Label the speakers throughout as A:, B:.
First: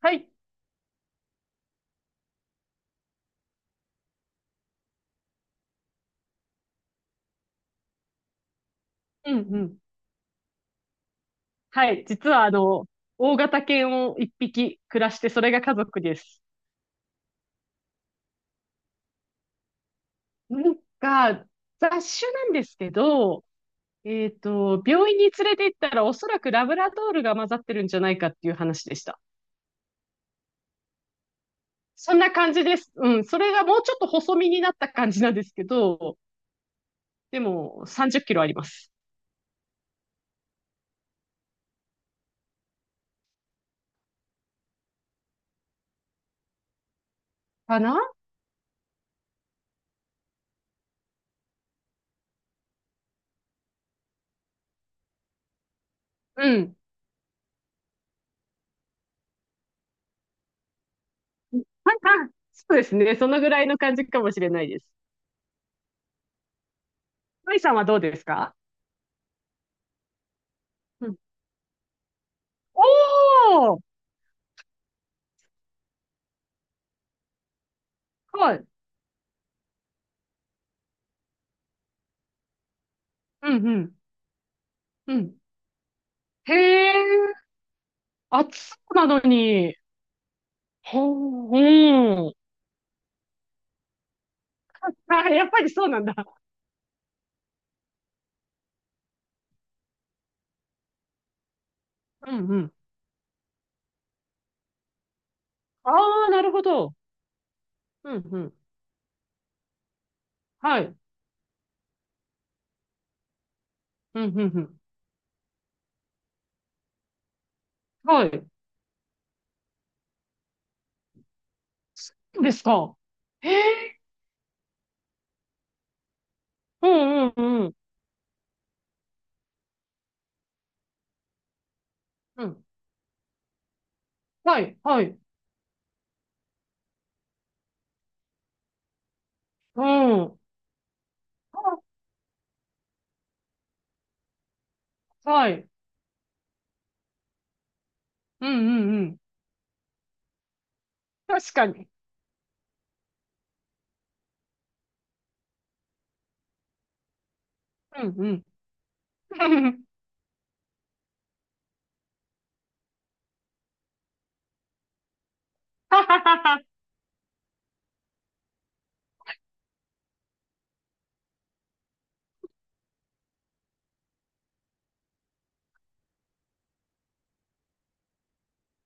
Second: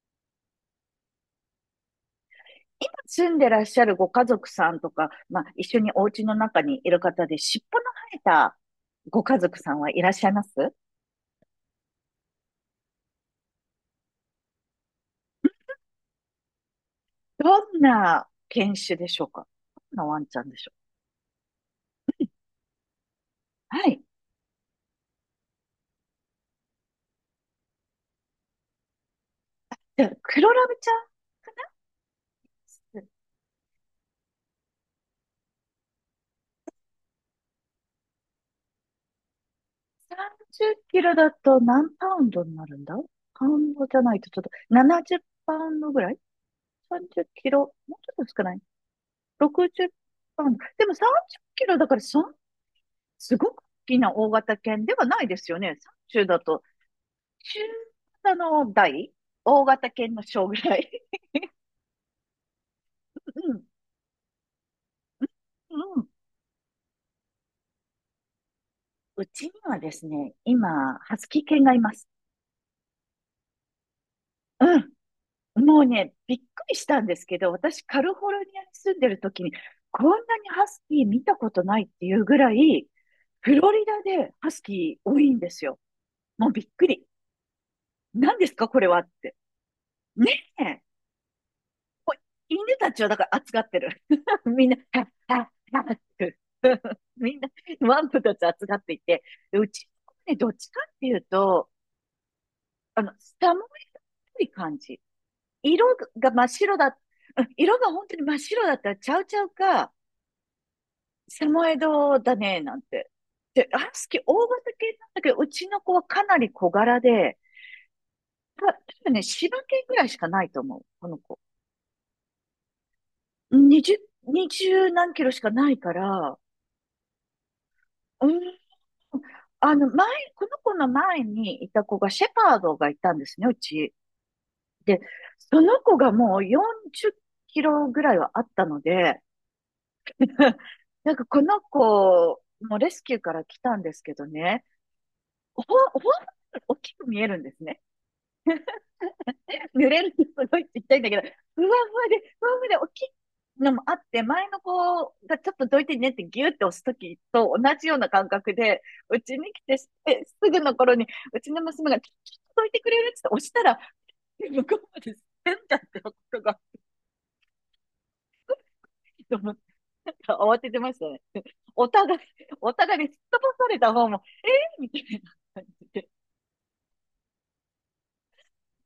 A: はい。
B: 住んでらっしゃるご家族さんとか、まあ、一緒にお家の中にいる方で、尻尾の生えたご
A: うん
B: 家
A: う
B: 族さ
A: ん。
B: んはいらっしゃいます
A: はい。実は、大型犬を一匹暮らして、それが家族です。
B: どんな犬種でしょうか？どんなワンちゃんで
A: な
B: しょ
A: んか、雑種なんですけど、
B: う？はい。
A: 病院に連れて行ったら、おそらくラブラドールが混ざってるんじゃないかっていう話でした。
B: じゃあ、黒ラブちゃ
A: そんな感じです。
B: ん、
A: うん。それがもうちょっと細身になった感じなんですけど、でも、30キロあります。
B: 30キロだと何パウンドになるんだ？パウンドじゃないとちょっと、70パウンドぐらい？ 30 キロ、
A: かな
B: もうちょっと少ない？ 60 パウンド。でも30キロだからそん、すごく大きな大型犬ではないですよね。30だ
A: う
B: と
A: ん。
B: 中型の大型犬の小ぐらい。
A: はいはい。そうですね。そのぐ
B: う
A: ら
B: ん。
A: いの感じかもしれないです。
B: うん。
A: マイさんはどうですか？
B: うちにはですね、今、
A: う
B: ハ
A: ん。
B: スキー犬がいます。
A: おー。
B: うん。もうね、びっくりしたんですけど、私、カリフォル
A: は
B: ニア
A: い。
B: に住んでる時に、こんなにハスキー見たことないっていうぐらい、
A: う
B: フ
A: ん
B: ロ
A: う
B: リ
A: ん。
B: ダでハスキー
A: う
B: 多いん
A: ん。
B: ですよ。もう
A: へ
B: びっく
A: え、
B: り。何です
A: 暑
B: か、
A: そ
B: これ
A: う
B: は
A: な
B: っ
A: の
B: て。
A: に。
B: ねえ。
A: ほう、
B: こう
A: うん。
B: 犬たちはだから扱ってる。みんな、はっ
A: あ、
B: は
A: やっ
B: っ
A: ぱり
B: は
A: そう
B: っっ
A: なんだ。
B: て みんな、ワンプたち扱っていて、で、うちの子ね、どっちかっていうと、
A: うんうん。
B: あの、下もい感じ。色
A: あ
B: が
A: あ、な
B: 真っ
A: るほ
B: 白
A: ど。
B: だ、うん、色が本
A: う
B: 当に
A: ん
B: 真っ
A: うん。
B: 白だったらちゃうちゃうか、
A: はい。
B: サモエドだね、なんて。で、ハスキ
A: う
B: ー
A: んう
B: 大
A: んう
B: 型
A: ん。
B: 犬なんだけど、うちの子はかなり小柄で、
A: はい。
B: 多分ね、柴犬ぐらいしかないと思う、この子。
A: そうですか。へえ、
B: 20、20何キロしかないから、
A: うんうんうん。
B: うーん、あの、前、この子の前にいた子が、シェ
A: う
B: パー
A: ん。
B: ドがいたんですね、うち。
A: はい、
B: で、
A: はい。
B: その子がもう40キロぐらいはあったので、
A: うん。
B: なんかこの
A: あ、
B: 子もレスキューから来たんですけどね、
A: は
B: ほ、
A: い。
B: ほん、大きく見えるんですね。
A: うんうんうん。
B: 濡れるのすごいちっちゃいんだけど、
A: 確かに。
B: ふわふわで大きいのもあって、前の子がちょっとどいてねってギュって押すときと同じよう
A: う
B: な
A: ん
B: 感
A: うん。
B: 覚で、うちに来て すぐの頃に、うちの娘が、ちょっとどいてくれるって押したら、向こうまで変だって
A: は
B: こ
A: は
B: とが、
A: は
B: と思って。なんか慌ててましたね。お互い、お互いにすっ飛ばされた方も、えー、みたいな感じで、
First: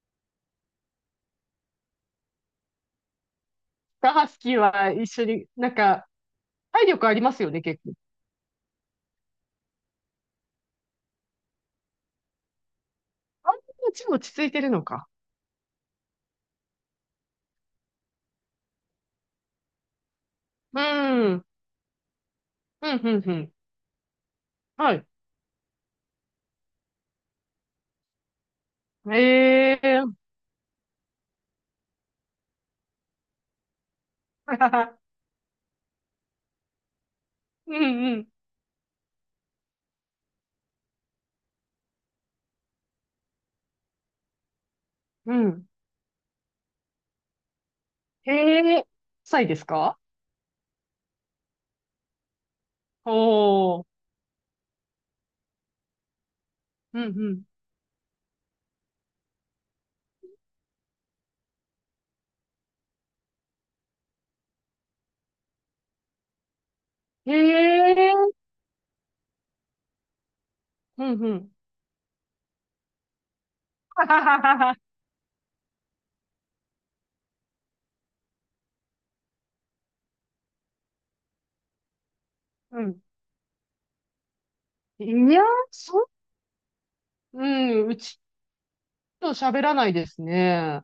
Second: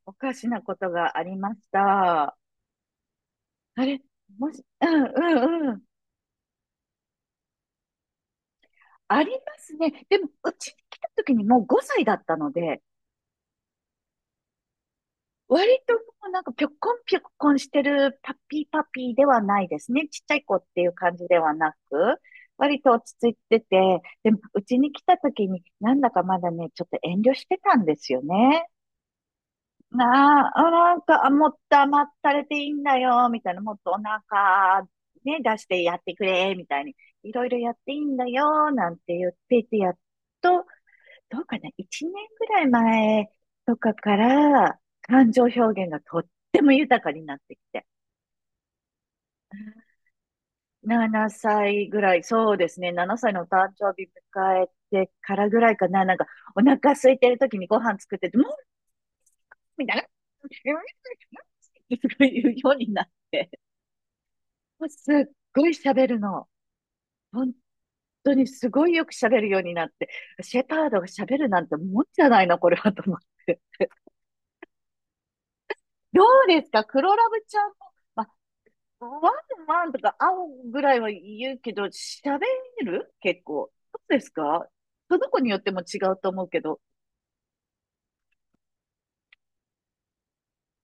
B: おかしなことがありました。あれ
A: は。ハス
B: も
A: キー
B: し、う
A: は
B: ん、
A: 一緒に、
B: うん、
A: な
B: う
A: ん
B: ん。
A: か、体力ありますよね、結構。
B: ありますね。でも、うちに来た時にもう5歳だったので、
A: あんなちも落ち着いてるのか。
B: 割ともうなんかぴょこんぴょこんしてるパピーではないですね。ちっちゃい子って
A: う
B: いう感じで
A: ん。
B: はなく、割
A: う
B: と
A: ん、
B: 落ち
A: うん、
B: 着
A: う
B: い
A: ん。
B: てて、でもうちに
A: は
B: 来
A: い。
B: た時になんだかまだね、ちょっと遠慮してたんですよね。
A: ええー。
B: なあ、なんか、もっと甘ったれていいんだよ、みたいな、もっとお腹、ね、出してやってくれ、みたいに、いろいろや
A: う
B: っていい
A: ん、
B: ん
A: う
B: だ
A: ん、
B: よ、なんて言っていて、やっとどうかな、1年ぐらい前とかから、感
A: う
B: 情表
A: ん。
B: 現がとっても豊かになってきて、
A: へえ、臭いですか？
B: 7歳ぐらい、そうですね、7歳のお誕
A: おー。
B: 生日迎えてからぐらいかな、なんか、お腹
A: うん、
B: 空いて
A: う
B: る
A: ん。
B: 時にご飯作ってて、もうみたいな、すごい言うようになって、もうすっごい喋るの。
A: へ
B: 本
A: え、
B: 当にすごいよく喋るようになって、シェパード
A: う
B: が
A: ん、う
B: 喋る
A: ん。
B: なんてもんじゃないな、これはと思って。
A: はははは。
B: どうですか黒ラブちゃんも、まあ、ワンワンとか会うぐらいは言うけど、喋
A: うん。
B: る結構。そうですか？
A: い
B: その子
A: や、
B: によっても違
A: そ、
B: うと思うけど、
A: うん、うちと喋らないですね。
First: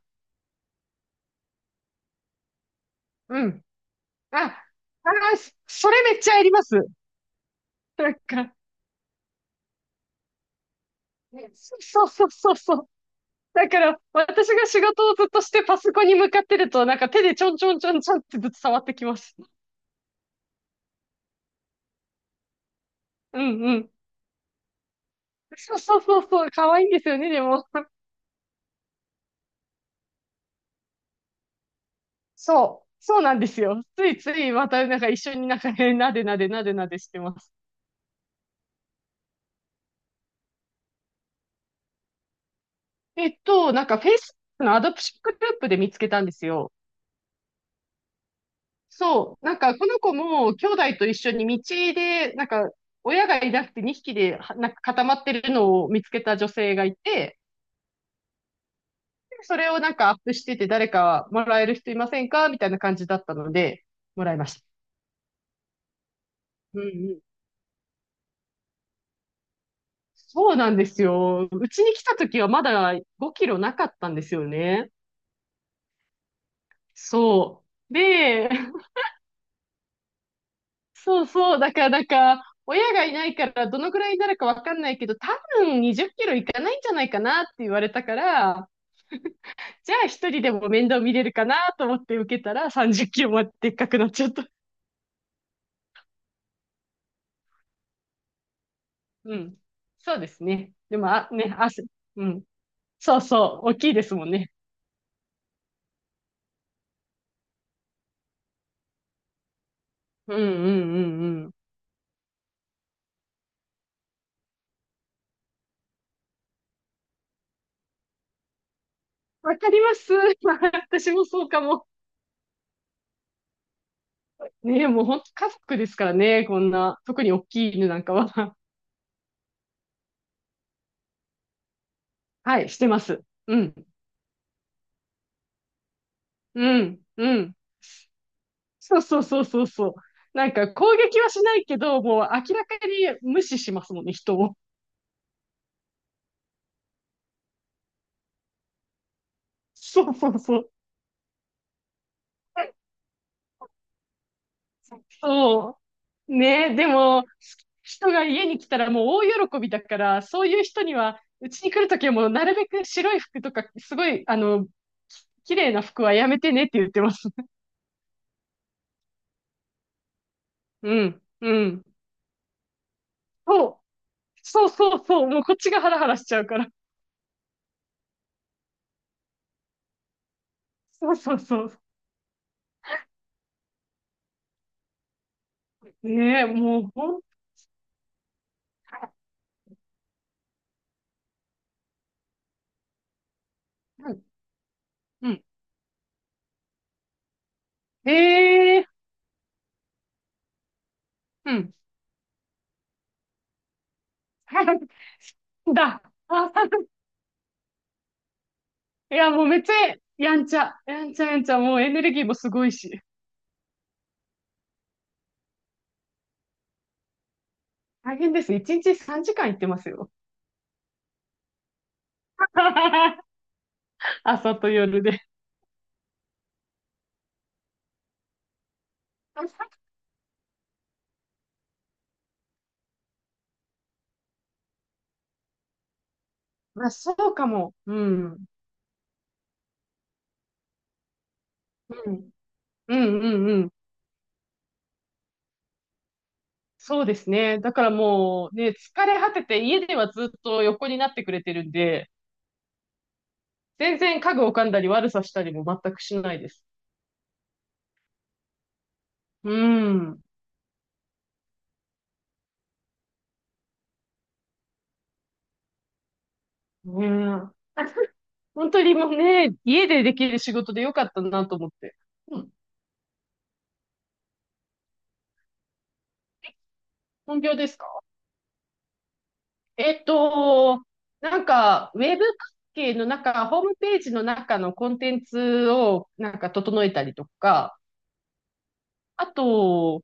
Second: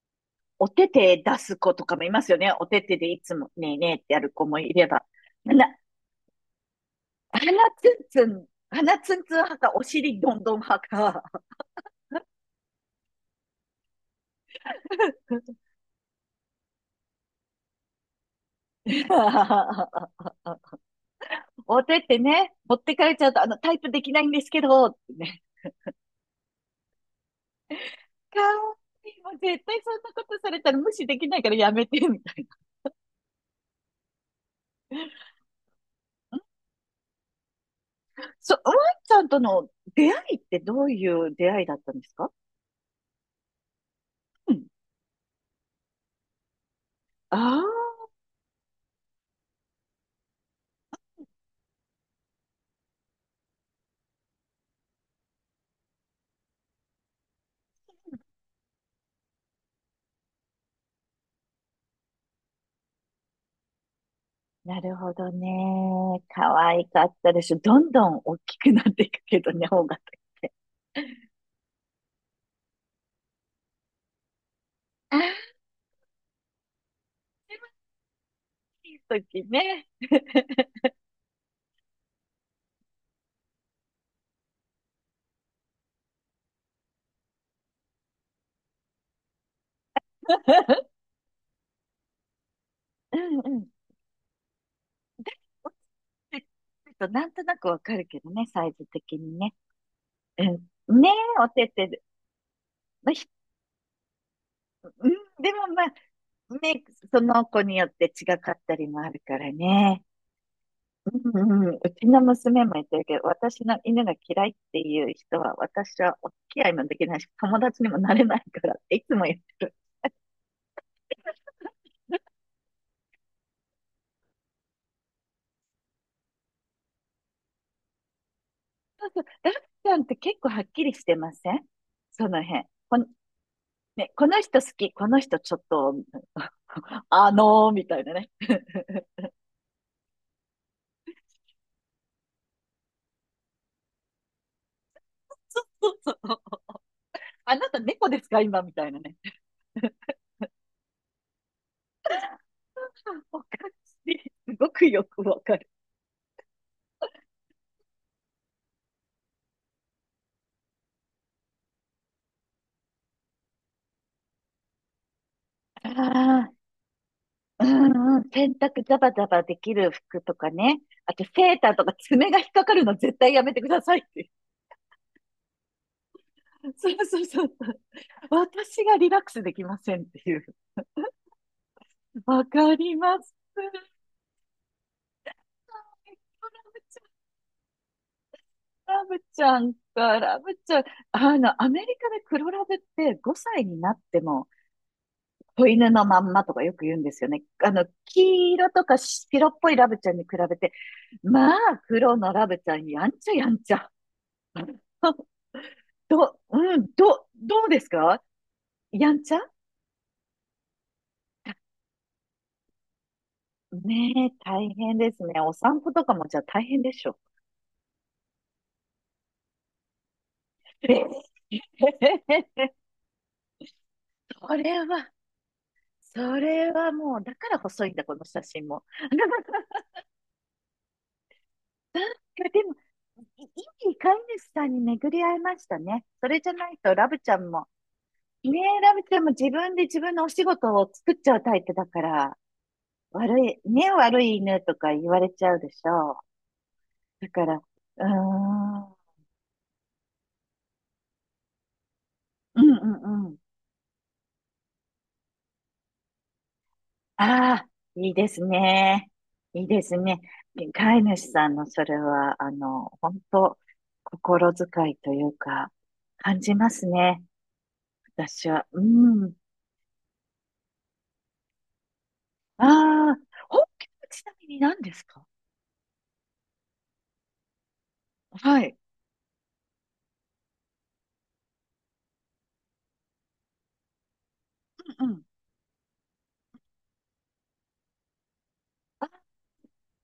B: お手手出す子とかもいますよね。お手手でいつ
A: う
B: も
A: ん。
B: ねえねえってやる
A: あ、
B: 子もいれば。
A: あー、そ
B: な、
A: それめっちゃやります。
B: 鼻
A: なんか、
B: 鼻ツンツン派か、お尻どんどん派か。
A: ね、そうそうそうそう。だから、私が仕事をずっとして パソコンに向かってると、なんか手でちょんちょんちょんちょんってずっと触ってきます。
B: お手手ね、持ってかれちゃう
A: う
B: と、あの、
A: ん
B: タ
A: う
B: イプ
A: ん。
B: できないんですけど、ってね。
A: そうそうそうそう、可愛いんですよね、でも。
B: かわいい。もう絶対そんなことされたら無視できないからやめて、みたいな。
A: そう、そうなんですよ。ついついまたなんか一緒になんかね、なでなでなでなでしてます。
B: そ、ワンちゃんとの出会いってどういう出会いだったんですか？
A: なんか
B: うん。
A: Facebook のアドプショングループで見つけたんですよ。
B: ああ、
A: そう、なんかこの子も兄弟と一緒に道で、なんか親がいなくて2匹ではなんか固まってるのを見つけた女性がいて、でそれをなんかアップしてて誰かもらえる人いませんかみたいな感じだったので、もらいました。
B: なるほどね。可
A: う
B: 愛かっ
A: ん、
B: たでしょ。どんどん大きくなっていくけどね、方が。
A: そうなんですよ。うちに来た時はまだ5キロなかったんですよね。
B: あ
A: そう。で、
B: あ時ね。
A: そうそう。だからなんか、親がいないからどのくらいになるかわかんないけど、多分20キロいかないんじゃないかなって言われたから、じゃあ一人でも面 倒見れるかなと思って受けたら30キ
B: う
A: ロ
B: ん
A: まで
B: うん。
A: でっかくなっちゃった。
B: ちてっとなんとなくわかるけどね、サイズ的
A: う
B: にね。
A: ん。そうです
B: う
A: ね。で
B: ん。ね
A: も、あ、
B: え、お
A: ね、
B: て
A: 汗。
B: てで、
A: うん。
B: まあ、
A: そう
B: ひ
A: そう。大きいですもんね。
B: うん、でもまあ、ね、その子によって違かったりもあるからね。
A: うんうんうん
B: う
A: うん。
B: んうん、うちの娘も言ってるけど、私の犬が嫌いっていう人は、私はお付き合いもできないし、友達にもなれないからっていつも言っ
A: わ
B: て
A: か
B: る。
A: ります。私もそうかも。ねえ、もう本当家族ですからね、こんな、特に大きい犬なんかは。
B: ダッちゃんって結構はっきりしてません？その
A: は
B: 辺。
A: い、して
B: こ
A: ま
B: の、
A: す。うん、
B: ね、この人好き、この人ちょっと、
A: うん、
B: あ
A: う
B: の
A: ん。
B: ー、みたいなね。
A: そうそうそうそうそう。なんか攻撃はしないけど、もう明らかに無視しますもんね、人を。
B: そうそうそう。あなた猫ですか今みたいなね。
A: そ うそうそう。
B: おかしい。すごくよくわかる。
A: そう。ねえ、でも、人が家に来たらもう大喜びだから、そういう人には、うちに来るときはもうなるべく白い服とか、すごい、き綺麗な
B: あ
A: 服はやめて
B: あ。
A: ねって言ってます。
B: うんうん、洗濯ザバザバできる服とかね。
A: う
B: あ
A: ん、
B: とセー
A: う
B: ターと
A: ん。
B: か爪が引っかかるの絶対やめてくださいっていう。
A: そうそうそうそう、もうこっちがハラハラしちゃうから。
B: そうそうそう。私がリラックスできませんっていう。
A: そうそうそう。
B: わかります。
A: ねえ、もうほん、
B: ラブちゃんか、ラブちゃん。あの、アメリカで黒ラブって5歳になっ
A: う
B: て
A: ん、
B: も、
A: うん。
B: 子犬のまんまとかよく言うんですよね。あの、
A: え
B: 黄色と
A: え、
B: か白っぽいラブちゃんに比べて、ま
A: う
B: あ、
A: ん。
B: 黒のラブちゃん、やんちゃやんちゃ。
A: だ。あ、
B: どうですか？や
A: い
B: ん
A: や、
B: ちゃ？
A: もうめっちゃ、やんちゃ、やんちゃやんちゃ、もうエネルギーもすごいし。
B: ねえ、大変ですね。お散歩とかもじゃあ大変でしょ。
A: 大変です。一日3時間行ってますよ。
B: ええ
A: 朝
B: そ
A: と
B: れ
A: 夜
B: は、
A: で。
B: それはもう、だから細いんだ、この写真も。なんか、でも、いい飼い主さんに巡り合いましたね。それじゃない
A: まあ、
B: と、ラ
A: そ
B: ブち
A: う
B: ゃ
A: か
B: んも、
A: も。うん。
B: ねえ、ラブちゃんも自分で自分のお仕事を作っちゃうタイプだか
A: うん。
B: ら、
A: うんうんうん。
B: 悪い犬とか言われちゃうでしょ
A: そうで
B: う。だ
A: す
B: から、
A: ね。
B: う
A: だから
B: ー
A: もうね、
B: ん、うん
A: 疲れ果てて家ではずっと横になってくれてるんで、
B: うんうん。
A: 全然家具を噛んだり悪さしたりも全くしないです。
B: ああ、いいですね。
A: う
B: いいですね。
A: ん。
B: 飼い主さんのそれは、あの、本当心遣いというか、感じます
A: ね
B: ね。
A: え。
B: 私は。
A: 本
B: う
A: 当にもう
B: ん。
A: ね、家でできる仕事でよかったなと思って。うん。
B: ああ、本気はちなみに何ですか？
A: 本業ですか？
B: はい。
A: えっと、なんか、ウェブ関係の中、ホームページの中のコン
B: うんう
A: テン
B: ん。
A: ツをなんか整えたりとか、あ
B: あ
A: と、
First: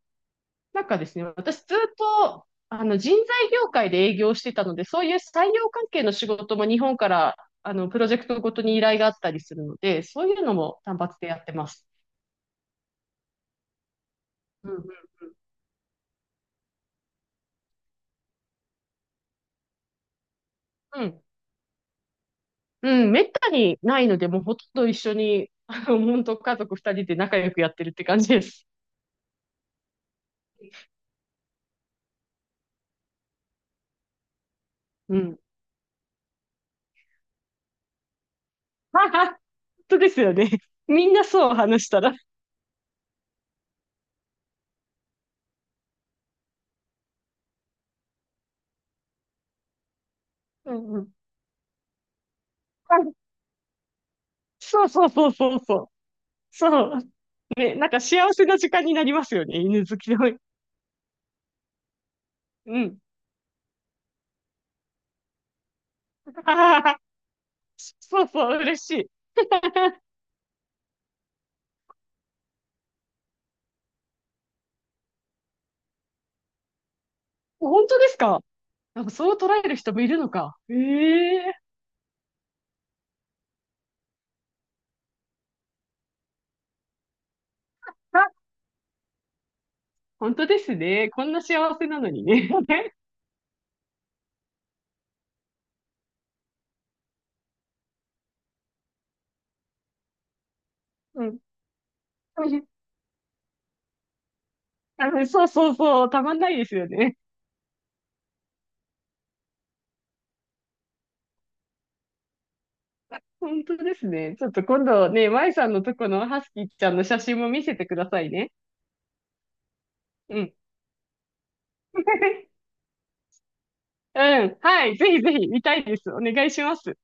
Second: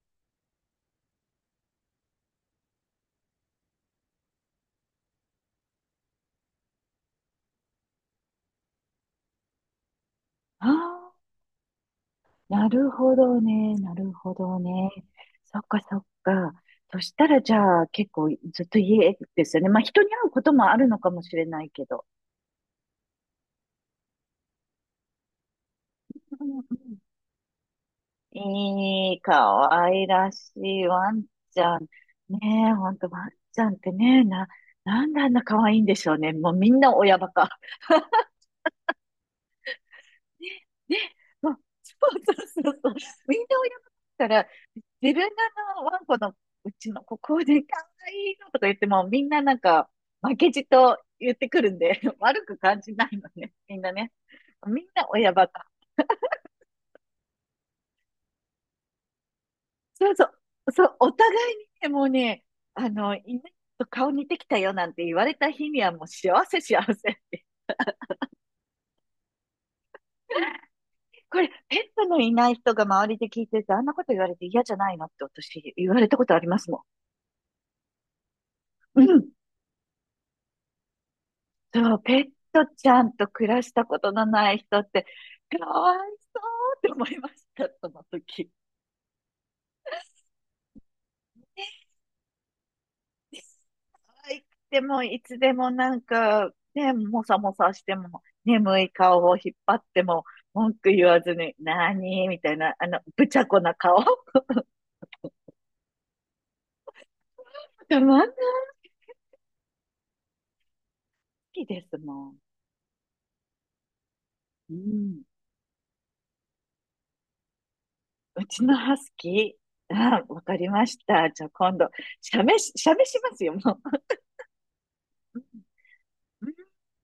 A: なんかですね、私ずっと、人材業界で営業してたので、そういう採用関係の仕事も日本から、プロジェクトごとに依頼があったりするので、そういうのも単
B: あ
A: 発でやってます。
B: ー、なるほどね。なるほど
A: うん
B: ね。そっかそっか。そしたらじゃあ結構ずっと家ですよね。まあ人に会うこともあるの
A: う
B: かも
A: ん。
B: しれないけど。
A: うん、うん、めったにないので、もうほとんど一緒に、本当
B: うん
A: 家
B: う
A: 族二人
B: ん、
A: で仲良くやってるって感じです。
B: いい、可愛らしいワンちゃん。ねえ、ほんとワンちゃんってね、な、なん
A: う
B: であん
A: ん。
B: な可愛いんでしょうね。もうみんな親バカ。
A: はは、本当ですよね。
B: ね、
A: みんな
B: も
A: そう
B: う、
A: 話し
B: そ
A: たら。
B: うそうそうそう。みんな親バカだから、自分があのワンコのうちのここで可愛いのとか言っても、みんななんか、負けじ
A: うん
B: と
A: うん。
B: 言ってくるんで、悪く感じ
A: は
B: な
A: い、
B: いのね。みんなね。み
A: そ
B: ん
A: う
B: な
A: そうそう
B: 親バ
A: そう
B: カ。
A: そう。そう。ね、なんか幸せな時間になりますよね、犬好
B: そ
A: き
B: うそ
A: の。
B: う、そう、お互いにね、もうね、
A: う
B: あ
A: ん。
B: の、犬と顔似てきたよなんて言われた日にはもう幸 せ幸
A: ああ、
B: せって。
A: そうそう、嬉しい。
B: これ、ペットのいない人が周りで聞いてて、あんなこと言われて嫌じゃないのって私言われたことありますも
A: 本当ですか？
B: ん。
A: な
B: う
A: んか
B: ん。
A: そう捉える人もいるのか。ええ、
B: そう、ペットちゃんと暮らしたことのない人って、かわいそうって思いました、その
A: あ、
B: 時。
A: 本当ですね。こんな幸せなのにね。
B: いつでもなんか、ね、もさもさしても、眠い顔を引っ張っても、文句言わ
A: う
B: ず
A: ん。
B: に、なにみたいな、あの、ぶちゃこな顔。
A: あそうそうそう、たまんないですよね。
B: でまんなきですもん。
A: 本当ですね。ちょっと
B: う
A: 今度
B: ん。
A: ね、舞さんのとこのハスキーちゃんの写真も見せてください
B: う
A: ね。
B: ちのハスキー。あ、
A: う
B: わ
A: ん。
B: かりました。じゃあ今度、写メしますよ、も
A: うん。はい。ぜひぜひ
B: う。
A: 見たいです。お願いし ます。